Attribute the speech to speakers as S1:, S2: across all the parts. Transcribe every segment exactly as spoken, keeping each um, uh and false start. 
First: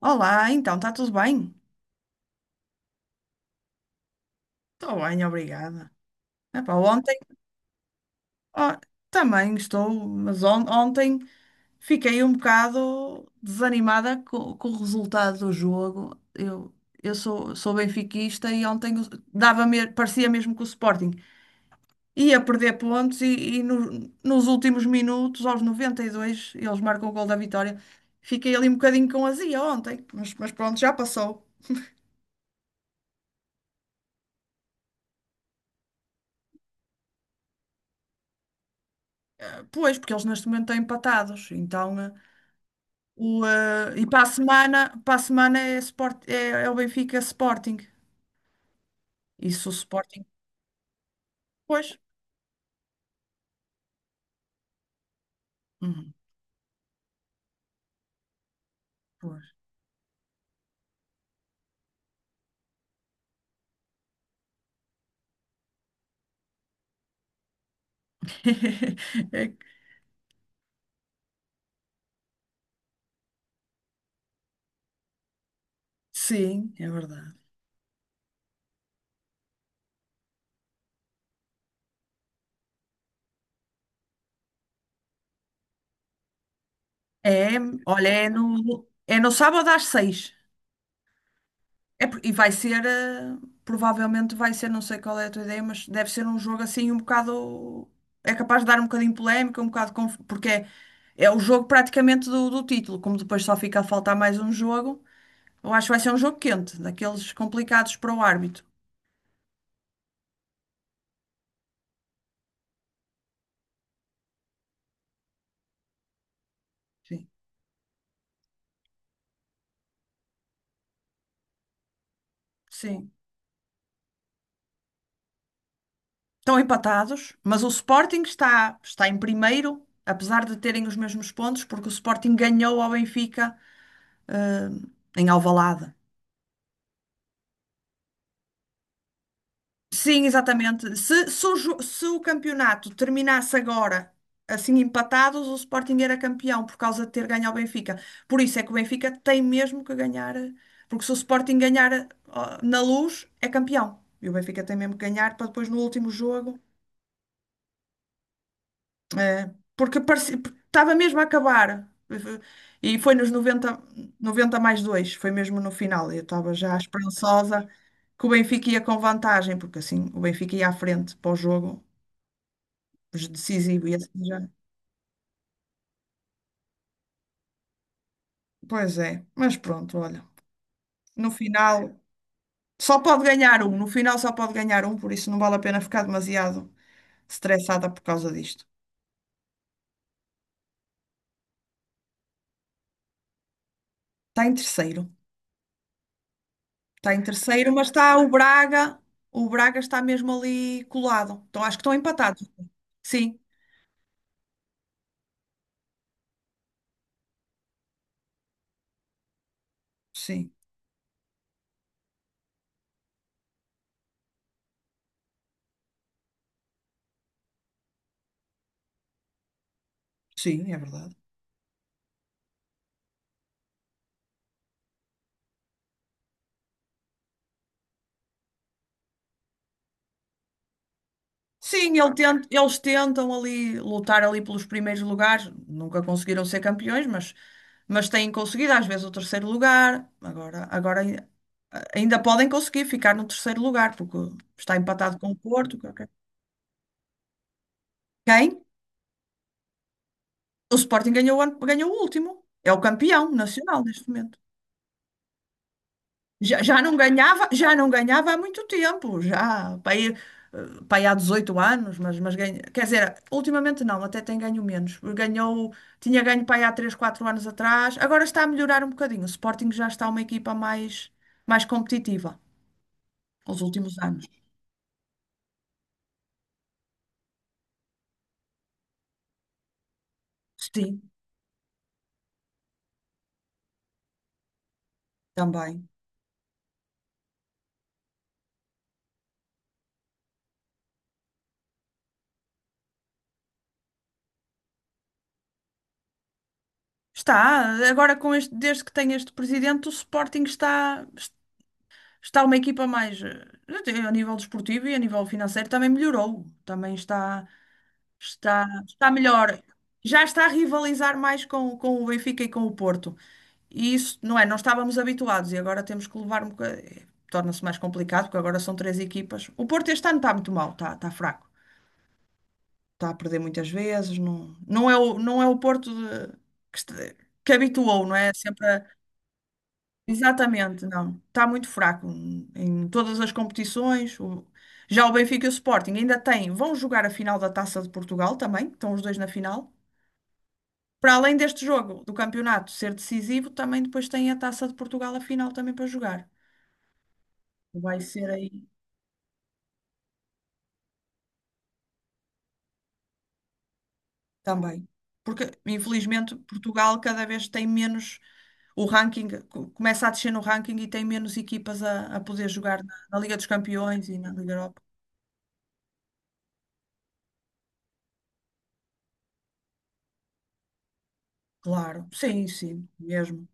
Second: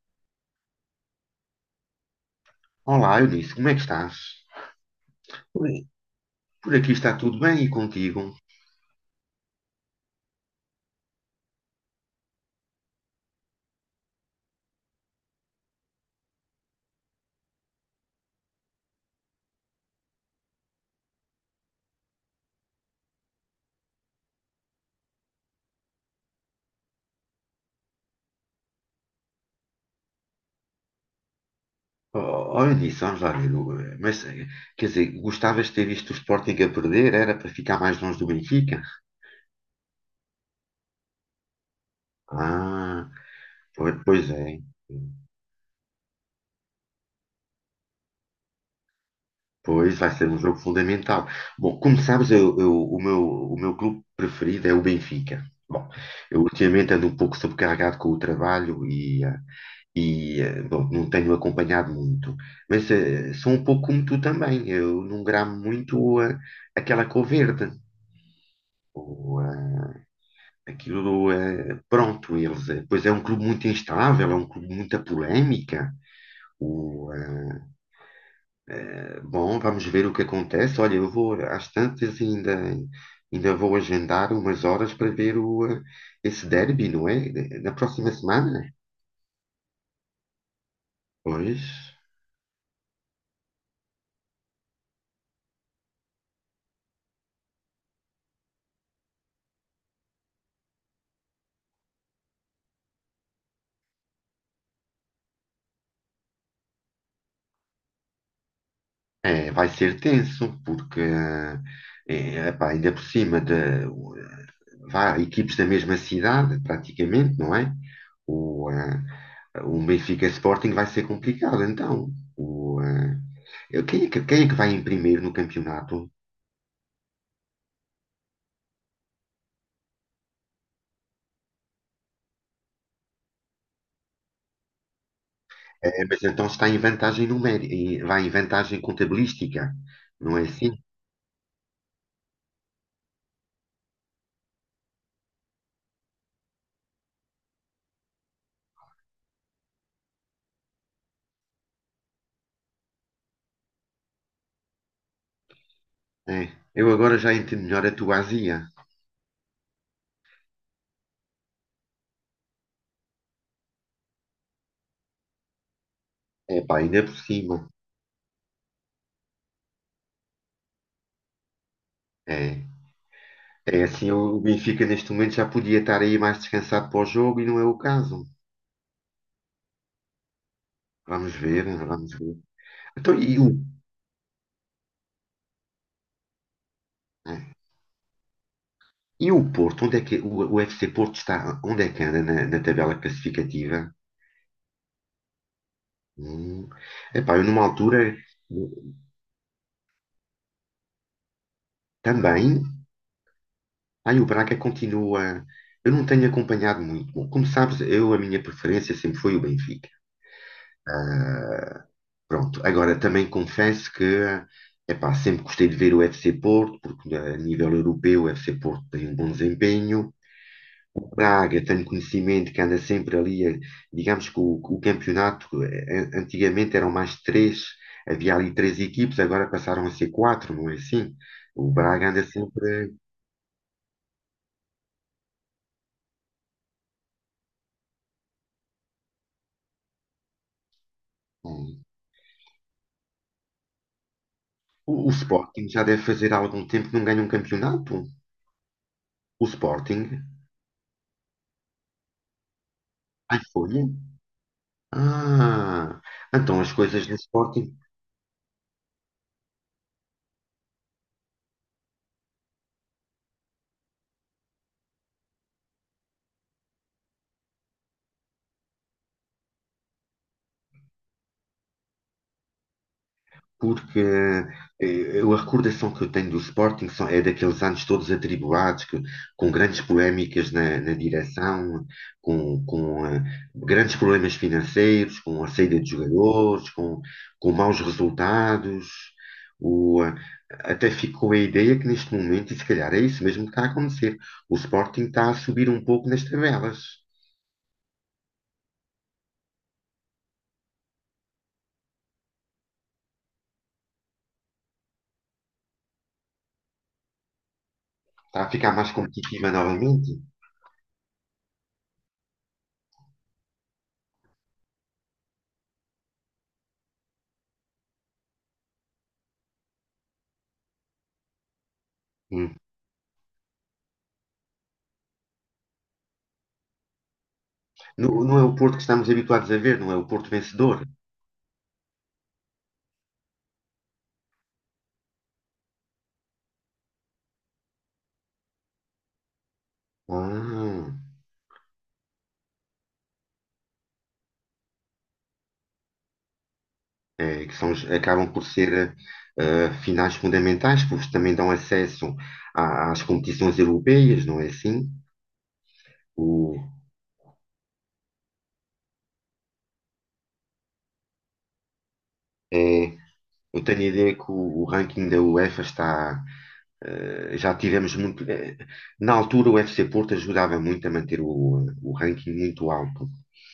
S1: Olá, então, está tudo bem?
S2: Olá, Eunice, como é que estás?
S1: Estou bem,
S2: Por,
S1: obrigada. Epá,
S2: por aqui está
S1: ontem,
S2: tudo bem e contigo?
S1: ó, também estou, mas on- ontem fiquei um bocado desanimada co- com o resultado do jogo. Eu, eu sou, sou benfiquista e ontem o- dava me- parecia mesmo que o Sporting ia perder pontos e, e no- nos últimos minutos, aos noventa e dois, eles marcam o gol da vitória. Fiquei ali um bocadinho com azia ontem, mas, mas pronto, já passou.
S2: Oh, oh, Eunice, vamos lá ver. o- eh, Mas, eh, quer dizer, gostavas de ter visto o Sporting a perder? Era para ficar mais longe do Benfica?
S1: Pois, porque eles neste momento estão empatados, então. Eh,
S2: Ah,
S1: O, eh,
S2: pois,
S1: e para
S2: pois
S1: a
S2: é.
S1: semana, para a semana é, Sport, é, é o Benfica Sporting. Isso o
S2: Pois vai
S1: Sporting.
S2: ser um jogo fundamental. Bom,
S1: Pois.
S2: como sabes, eu, eu- o meu, o meu clube preferido é o Benfica. Bom,
S1: Uhum,
S2: eu ultimamente ando um pouco sobrecarregado com o trabalho e, ah,
S1: pois.
S2: e, eh, bom, não tenho acompanhado muito, mas eh, sou um pouco como tu também. Eu não gramo muito eh, aquela cor verde, ou
S1: É que-
S2: eh, aquilo, eh, pronto, eles, eh, pois é um clube muito instável, é um clube de muita polémica.
S1: Sim, é
S2: O,
S1: verdade.
S2: eh, Bom, vamos ver o que acontece. Olha, eu vou às tantas e ainda, ainda vou agendar umas horas para ver o, eh, esse derby, não é?
S1: É,
S2: Na
S1: olha,
S2: próxima
S1: é
S2: semana.
S1: no, é no sábado às seis.
S2: Pois.
S1: É, por- e vai ser, eh, provavelmente vai ser, não sei qual é a tua ideia, mas deve ser um jogo assim um bocado. É capaz de dar um bocadinho polémica, um bocado. conf- Porque é, é o jogo praticamente do, do título, como depois só fica a faltar mais um jogo. Eu acho que vai ser um jogo quente, daqueles complicados para o árbitro.
S2: É, vai ser tenso, porque eh, é, epá, ainda por cima de vá, equipes da mesma cidade,
S1: Sim.
S2: praticamente, não é? O, eh, o Benfica Sporting vai ser complicado, então. O,
S1: Sim.
S2: eh, quem é que, quem é que vai em primeiro no campeonato?
S1: Estão empatados, mas o Sporting está, está em primeiro, apesar de terem os mesmos pontos, porque o Sporting ganhou ao Benfica, eh, em Alvalade.
S2: Eh, mas então está em vantagem numérica, em- vai em vantagem contabilística,
S1: Sim,
S2: não é assim?
S1: exatamente. Se, se o, jo- se o campeonato terminasse agora, assim empatados, o Sporting era campeão por causa de ter ganho ao Benfica. Por isso é que o Benfica tem mesmo que ganhar, eh, porque se o Sporting ganhar eh, ó, na Luz, é campeão. E o Benfica tem mesmo que ganhar para depois no último
S2: É.
S1: jogo.
S2: Eu agora já entendo melhor a tua azia.
S1: eh, porque parecia- Porque estava mesmo a acabar. E foi nos noventa 90 mais dois foi mesmo no final. Eu estava
S2: É,
S1: já
S2: pá, ainda por cima.
S1: esperançosa que o Benfica ia com vantagem, porque assim o Benfica ia à frente para o jogo
S2: É. É
S1: decisivo e
S2: assim,
S1: assim
S2: o
S1: já.
S2: Benfica neste momento já podia estar aí mais descansado para o jogo e não é o caso.
S1: Pois é, mas pronto, olha. No
S2: Vamos ver,
S1: final,
S2: vamos ver.
S1: só
S2: Então,
S1: pode
S2: e o,
S1: ganhar um. No final, só pode ganhar um, por isso não vale a pena ficar demasiado
S2: né?
S1: estressada por causa disto.
S2: e o Porto? Onde é que o, o F C Porto está? Onde é que anda na, na tabela classificativa?
S1: Está em terceiro,
S2: Hum.
S1: está em
S2: Epá, eu numa
S1: terceiro, mas
S2: altura
S1: está o Braga. O Braga está mesmo ali colado. Então acho que estão empatados.
S2: também.
S1: Sim,
S2: Aí o Braga continua. Eu não tenho acompanhado muito. Bom, como sabes, eu a minha preferência sempre foi o Benfica.
S1: sim,
S2: Pronto, agora também confesso que epá, sempre gostei de ver o F C Porto, porque eh, a nível europeu o F C Porto tem um bom desempenho.
S1: sim, é
S2: O
S1: verdade.
S2: Braga, tenho conhecimento que anda sempre ali, eh, digamos que o, o campeonato, eh, antigamente eram mais três, havia ali três equipes, agora passaram a ser quatro, não é assim? O
S1: Sim,
S2: Braga
S1: ele
S2: anda
S1: tent- eles
S2: sempre.
S1: tentam ali lutar ali pelos primeiros lugares, nunca conseguiram ser campeões, mas, mas têm conseguido às vezes o terceiro lugar. Agora, agora ai-
S2: Hum.
S1: ainda podem conseguir ficar no terceiro lugar, porque está
S2: O, o
S1: empatado com o
S2: Sporting
S1: Porto.
S2: já deve
S1: Qualquer-
S2: fazer há algum tempo que não ganha um campeonato.
S1: Quem?
S2: O Sporting?
S1: O Sporting ganhou, o ano- ganhou o último. É o campeão
S2: Ai, foi?
S1: nacional neste momento.
S2: Ah, então
S1: Já,
S2: as
S1: já não
S2: coisas do
S1: ganhava, já
S2: Sporting.
S1: não ganhava há muito tempo, já para aí, eh, para aí há dezoito anos, mas, mas ganha, quer dizer, ultimamente não, até tem ganho menos. Ganhou, tinha ganho para aí há três, quatro anos atrás, agora está a melhorar um bocadinho. O Sporting já está uma equipa mais, mais competitiva nos últimos
S2: Porque
S1: anos.
S2: eh, eu- a recordação que eu tenho do Sporting são- é daqueles anos todos atribulados, que- com grandes polémicas na, na
S1: Sim,
S2: direção, com, com, eh, grandes problemas financeiros, com a saída
S1: também.
S2: de jogadores, com, com maus resultados. O, eh, Até ficou a ideia que neste momento, e se calhar é isso mesmo que está a acontecer, o Sporting está a subir um pouco nas tabelas,
S1: Está, agora com este, desde que tem este presidente, o Sporting está, está uma equipa mais, eh, a nível desportivo e a nível financeiro também melhorou, também está,
S2: está a
S1: está,
S2: ficar mais
S1: está
S2: competitiva
S1: melhor,
S2: novamente.
S1: já está a rivalizar mais com, com o Benfica e com o Porto. E isso, não é? Não estávamos habituados e agora temos que levar um bocadinho. Torna-se mais complicado, porque agora são três equipas. O Porto este ano está muito mal, está, está fraco.
S2: Hum.
S1: Está a perder muitas vezes. Não, não é o, não é o Porto de- que, este- que habituou, não
S2: Não,
S1: é?
S2: não é o
S1: Sempre
S2: Porto que estamos habituados a ver, não é o Porto
S1: Exatamente,
S2: vencedor.
S1: não. Está muito fraco em em todas as competições. O- Já o Benfica e o Sporting ainda têm, vão jogar a final da Taça de Portugal também, estão os dois na final.
S2: Ah,
S1: Para além deste jogo do campeonato ser decisivo, também depois tem a Taça de Portugal a final também para jogar.
S2: é, que são, os-
S1: Vai ser
S2: acabam por
S1: aí
S2: ser eh, finais fundamentais, porque também dão acesso à- às competições europeias, não é
S1: também.
S2: assim?
S1: Porque, infelizmente,
S2: O,
S1: Portugal cada vez tem menos o ranking, co- começa a descer no ranking e tem menos equipas a, a poder jogar na,
S2: é,
S1: na Liga dos
S2: eu tenho a
S1: Campeões
S2: ideia
S1: e
S2: que
S1: na Liga
S2: o, o
S1: Europa.
S2: ranking da UEFA está. Eh, já tivemos muito. Eh, na altura, o F C Porto ajudava muito a manter o, o
S1: Claro,
S2: ranking
S1: sim,
S2: muito
S1: sim,
S2: alto,
S1: mesmo.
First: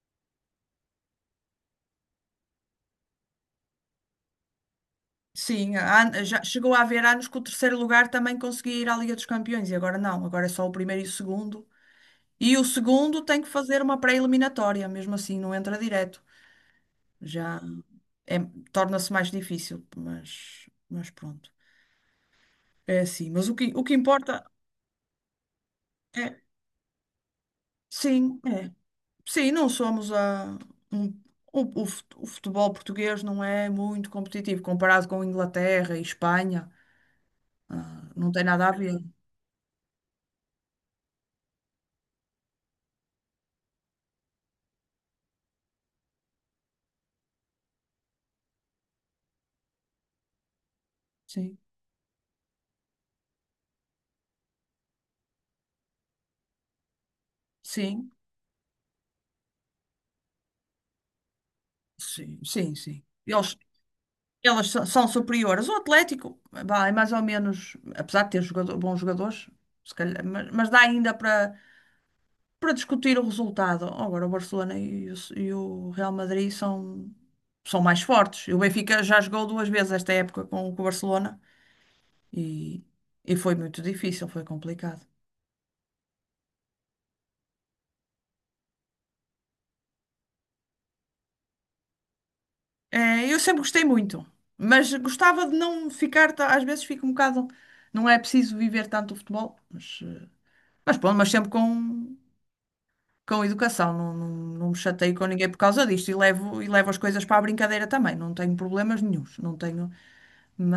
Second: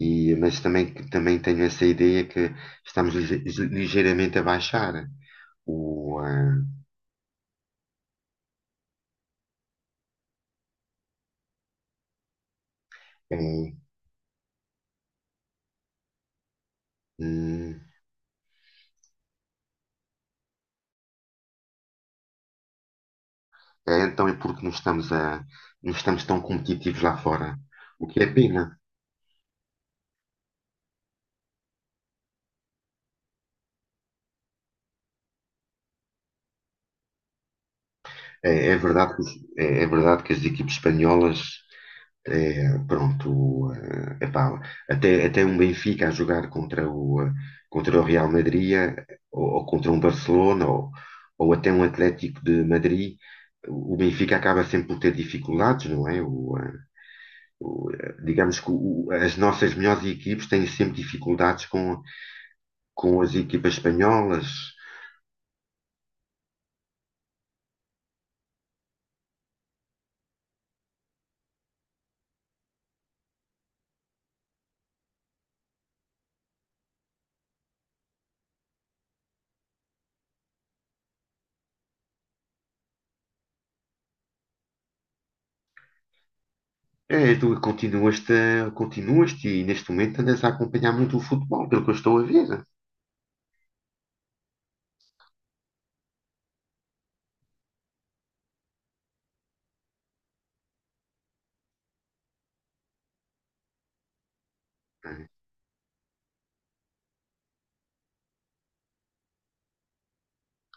S2: e, mas também, que- também tenho essa ideia que estamos lige- ligeiramente a baixar.
S1: Sim,
S2: O,
S1: há- já
S2: ah,
S1: chegou a haver anos que o terceiro lugar também conseguia ir à Liga dos Campeões e agora não, agora é só o primeiro e o segundo. E o segundo tem que
S2: É,
S1: fazer uma pré-eliminatória, mesmo assim, não entra direto. Já
S2: hum,
S1: é- torna-se mais difícil, mas, mas pronto. É assim, mas o que, o que
S2: é, então
S1: importa
S2: é porque não estamos, a, não estamos
S1: é,
S2: tão competitivos lá fora, o que é
S1: sim, é.
S2: pena.
S1: Sim, não somos a, um- o, o fut- o futebol português não é muito competitivo comparado com Inglaterra e Espanha. Ah, não tem nada
S2: É,
S1: a
S2: é
S1: ver.
S2: verdade que, os- é, é verdade que as equipes espanholas, é, pronto, eh, epá, até, até um Benfica a jogar contra o, eh, contra o Real Madrid, eh, ou, ou contra um Barcelona, ou, ou
S1: Sim,
S2: até um Atlético de Madrid, o Benfica acaba sempre por ter dificuldades, não é? O, eh, o,
S1: sim.
S2: eh, digamos que o- as nossas melhores equipes têm sempre dificuldades com,
S1: Sim, sim, sim.
S2: com as
S1: Eles,
S2: equipas espanholas.
S1: elas so- são superiores. O Atlético, vá, é mais ou menos, apesar de ter jogador- bons jogadores, se calhar, mas, mas dá ainda para para discutir o resultado. Agora, o Barcelona e o, e o Real Madrid são, são mais fortes. E o Benfica já jogou duas vezes esta época com, com o Barcelona e, e foi muito difícil, foi complicado.
S2: É, tu continuaste, a- continuaste e neste momento andas a acompanhar muito o futebol, pelo que eu estou a ver.
S1: É, eu sempre gostei muito, mas gostava de não ficar, ta- às vezes fico um bocado, não é preciso viver tanto o futebol, mas. eh, Mas pronto, mas sempre com, com educação, não, não, não me chateio com
S2: É,
S1: ninguém por causa disto e levo, e levo as coisas para a brincadeira também, não tenho problemas nenhuns, não tenho,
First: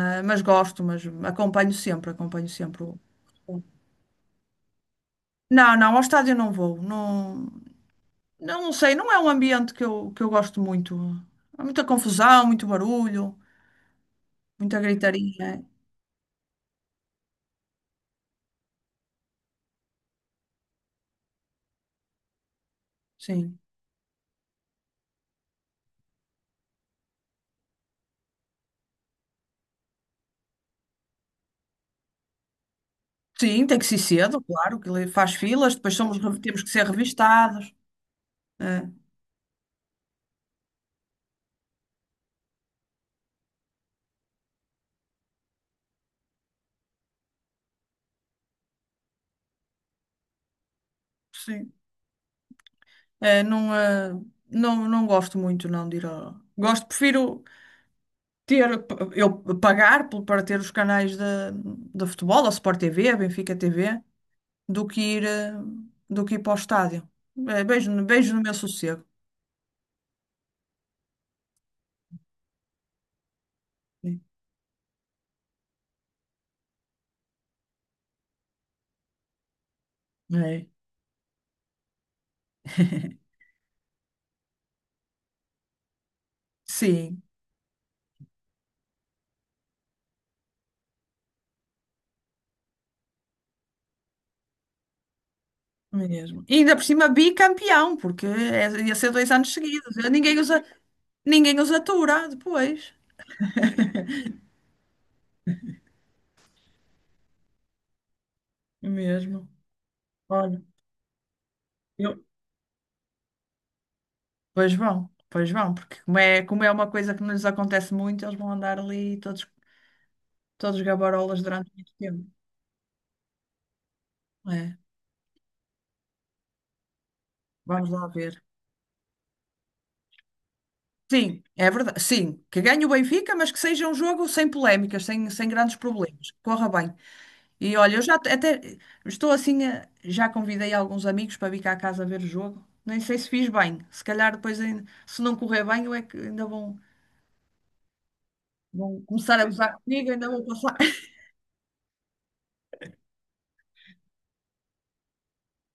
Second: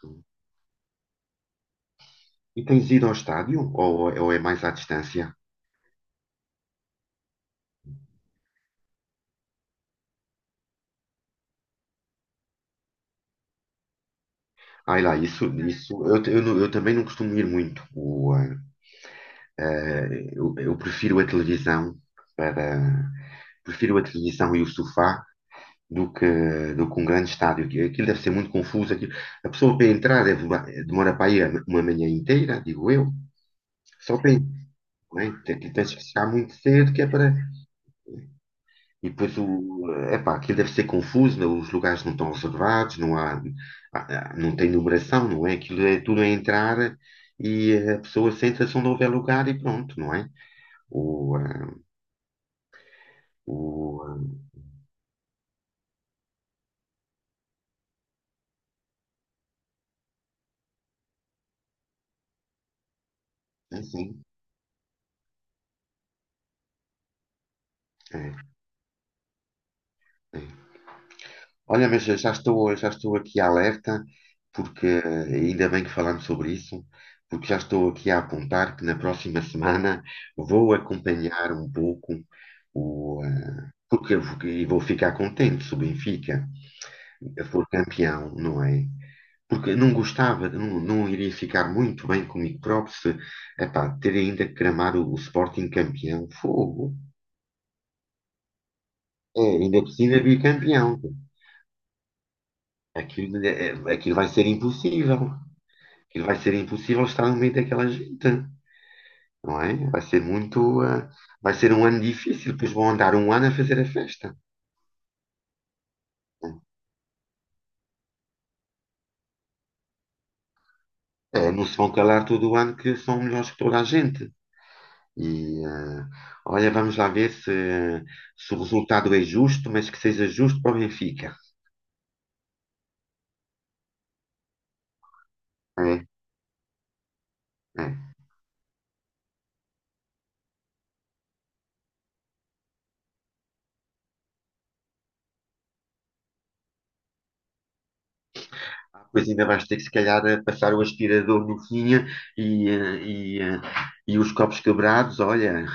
S2: tu-
S1: mas, gosto, mas acompanho sempre, acompanho
S2: E
S1: sempre
S2: tens
S1: o...
S2: ido ao estádio
S1: o-
S2: ou, ou é mais à distância?
S1: Não, não, ao estádio não vou, não, não sei, não é um ambiente que eu, que eu gosto muito, há muita confusão, muito barulho, muita
S2: Ai lá, isso,
S1: gritaria,
S2: isso eu, te- eu não- eu também não costumo ir muito. O, ah, ah, eu, eu prefiro a televisão para
S1: sim.
S2: prefiro a televisão e o sofá do que, do que um grande estádio. Aquilo aquilo deve ser muito confuso. Aquilo, a pessoa para entrar deve, demora para ir uma manhã inteira, digo eu.
S1: Sim, tem que ser
S2: Só para.
S1: cedo, claro, que le-
S2: Né?
S1: faz
S2: Te- te-
S1: filas,
S2: Tens
S1: depois
S2: que
S1: somos,
S2: chegar
S1: re-
S2: muito
S1: temos que ser
S2: cedo, que é para.
S1: revistados, é,
S2: E depois o. Epá, aquilo deve ser confuso, né? Os lugares não estão reservados, não há, há- há- não tem numeração, não é? Aquilo é tudo a entrar e a pessoa senta-se onde houver lugar e pronto, não é? O,
S1: sim.
S2: ah,
S1: É, não,
S2: o,
S1: eh,
S2: ah,
S1: não, não gosto muito não de ir ao... Gosto, prefiro ter, eu pagar pelo- para ter os canais de, de futebol, a Sport T V, a Benfica
S2: é
S1: T V,
S2: sim,
S1: do que ir, eh, do que ir para o estádio. É, beijo, no- beijo
S2: é,
S1: no meu sossego.
S2: é. Olha, mas eu já estou, já estou aqui alerta, porque ah, ainda bem que falamos sobre isso, porque já estou aqui a apontar que na próxima semana
S1: É.
S2: vou acompanhar um pouco o. eh, Porque eu vou- e vou ficar contente se o Benfica
S1: Sim,
S2: for campeão, não é? Porque não gostava, não, não iria ficar muito bem comigo próprio se, epá, ter ainda que cramar o, o Sporting campeão,
S1: mesmo. E ainda por
S2: fogo.
S1: cima bicampeão, porque é- ia ser dois
S2: É,
S1: anos
S2: ainda por
S1: seguidos. Eh,
S2: cima
S1: Ninguém usa,
S2: bicampeão.
S1: ninguém os atura depois.
S2: Aquilo, é- é- aquilo vai ser impossível. Aquilo vai ser impossível estar no meio daquela gente,
S1: Mesmo.
S2: não é? Vai ser
S1: Olha.
S2: muito, ah, vai ser um ano
S1: Eu
S2: difícil, depois vão andar um ano a fazer a festa.
S1: Pois vão, pois vão, porque como é, como é uma coisa que nos acontece muito, eles vão andar ali todos, todos gabarolas
S2: É, não
S1: durante
S2: se
S1: muito
S2: vão calar
S1: tempo.
S2: todo o ano que são melhores que toda a gente.
S1: É,
S2: E, eh, olha, vamos lá ver se,
S1: vamos lá ver.
S2: se o resultado é justo, mas que seja justo para o Benfica.
S1: Sim, é verdade. Sim, que ganhe o Benfica, mas que seja um jogo sem polémicas, sem, sem grandes
S2: É,
S1: problemas. Que Corra bem. E olha, eu
S2: é.
S1: já te- até estou assim, eh, já convidei alguns amigos para vir cá a casa ver o jogo. Nem sei se fiz bem. Se calhar depois, ainda- se não correr bem, eu é que ainda vão, vão
S2: Ah, pois
S1: começar a
S2: ainda vais ter
S1: gozar
S2: que, se
S1: comigo,
S2: calhar,
S1: ainda
S2: eh,
S1: vão
S2: passar
S1: passar.
S2: o aspirador no fim e, eh, e, eh, e os copos quebrados, olha.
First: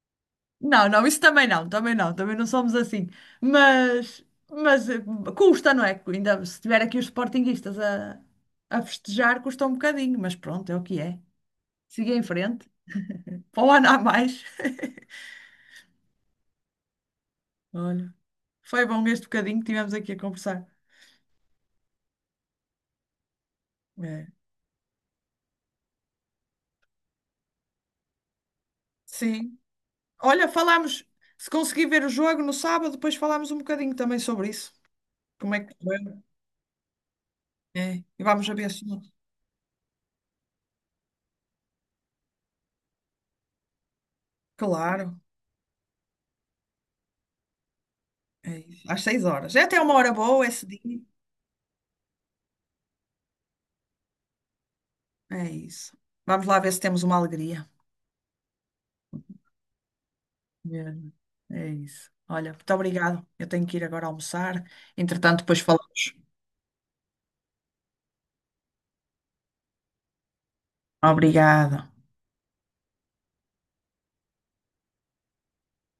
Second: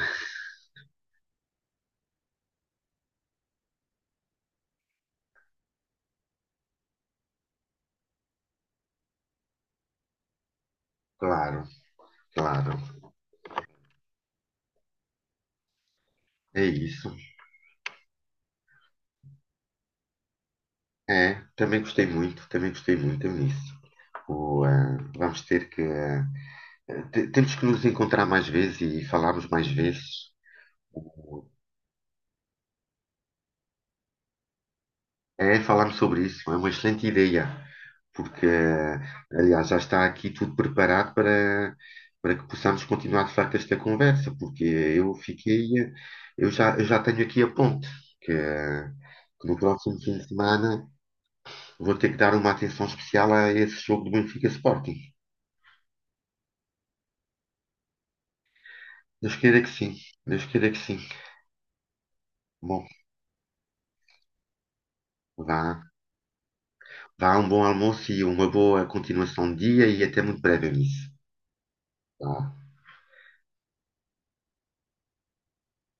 S1: Não, não, isso também não, também não, também não somos assim. Mas, mas eh, custa, não é? Ainda se tiver aqui os sportinguistas a, a festejar, custa um bocadinho, mas pronto, é o que é.
S2: Claro,
S1: Siga em frente,
S2: claro.
S1: para o ano há mais.
S2: É isso.
S1: Olha, foi bom este bocadinho que tivemos aqui a conversar.
S2: É, também gostei muito, também gostei muito nisso.
S1: É.
S2: O, eh, vamos ter que. eh, te- temos que nos encontrar mais vezes e falarmos
S1: Sim.
S2: mais vezes.
S1: Olha, falámos, se conseguir ver o jogo no sábado, depois falámos um bocadinho também sobre isso. Como
S2: É,
S1: é que
S2: falarmos
S1: foi?
S2: sobre isso, é uma excelente ideia,
S1: É. E
S2: porque,
S1: vamos a ver se.
S2: aliás, já está aqui tudo preparado para, para que possamos continuar de facto esta conversa, porque eu
S1: Claro,
S2: fiquei, eu já, eu já tenho aqui a ponte, que,
S1: é isso. Às seis
S2: que
S1: horas.
S2: no
S1: É até uma
S2: próximo
S1: hora
S2: fim de
S1: boa, é
S2: semana
S1: cedinho.
S2: vou ter que dar uma atenção especial a esse jogo do Benfica Sporting.
S1: É isso. Vamos lá ver se temos uma alegria.
S2: Deus queira que sim, Deus queira que sim.
S1: Mesmo. É isso. Olha, muito
S2: Bom,
S1: obrigado. Eu tenho que ir agora almoçar. Entretanto, depois
S2: vá,
S1: falamos.
S2: vá um bom almoço e uma boa continuação de dia e até muito breve, nisso.
S1: Obrigada.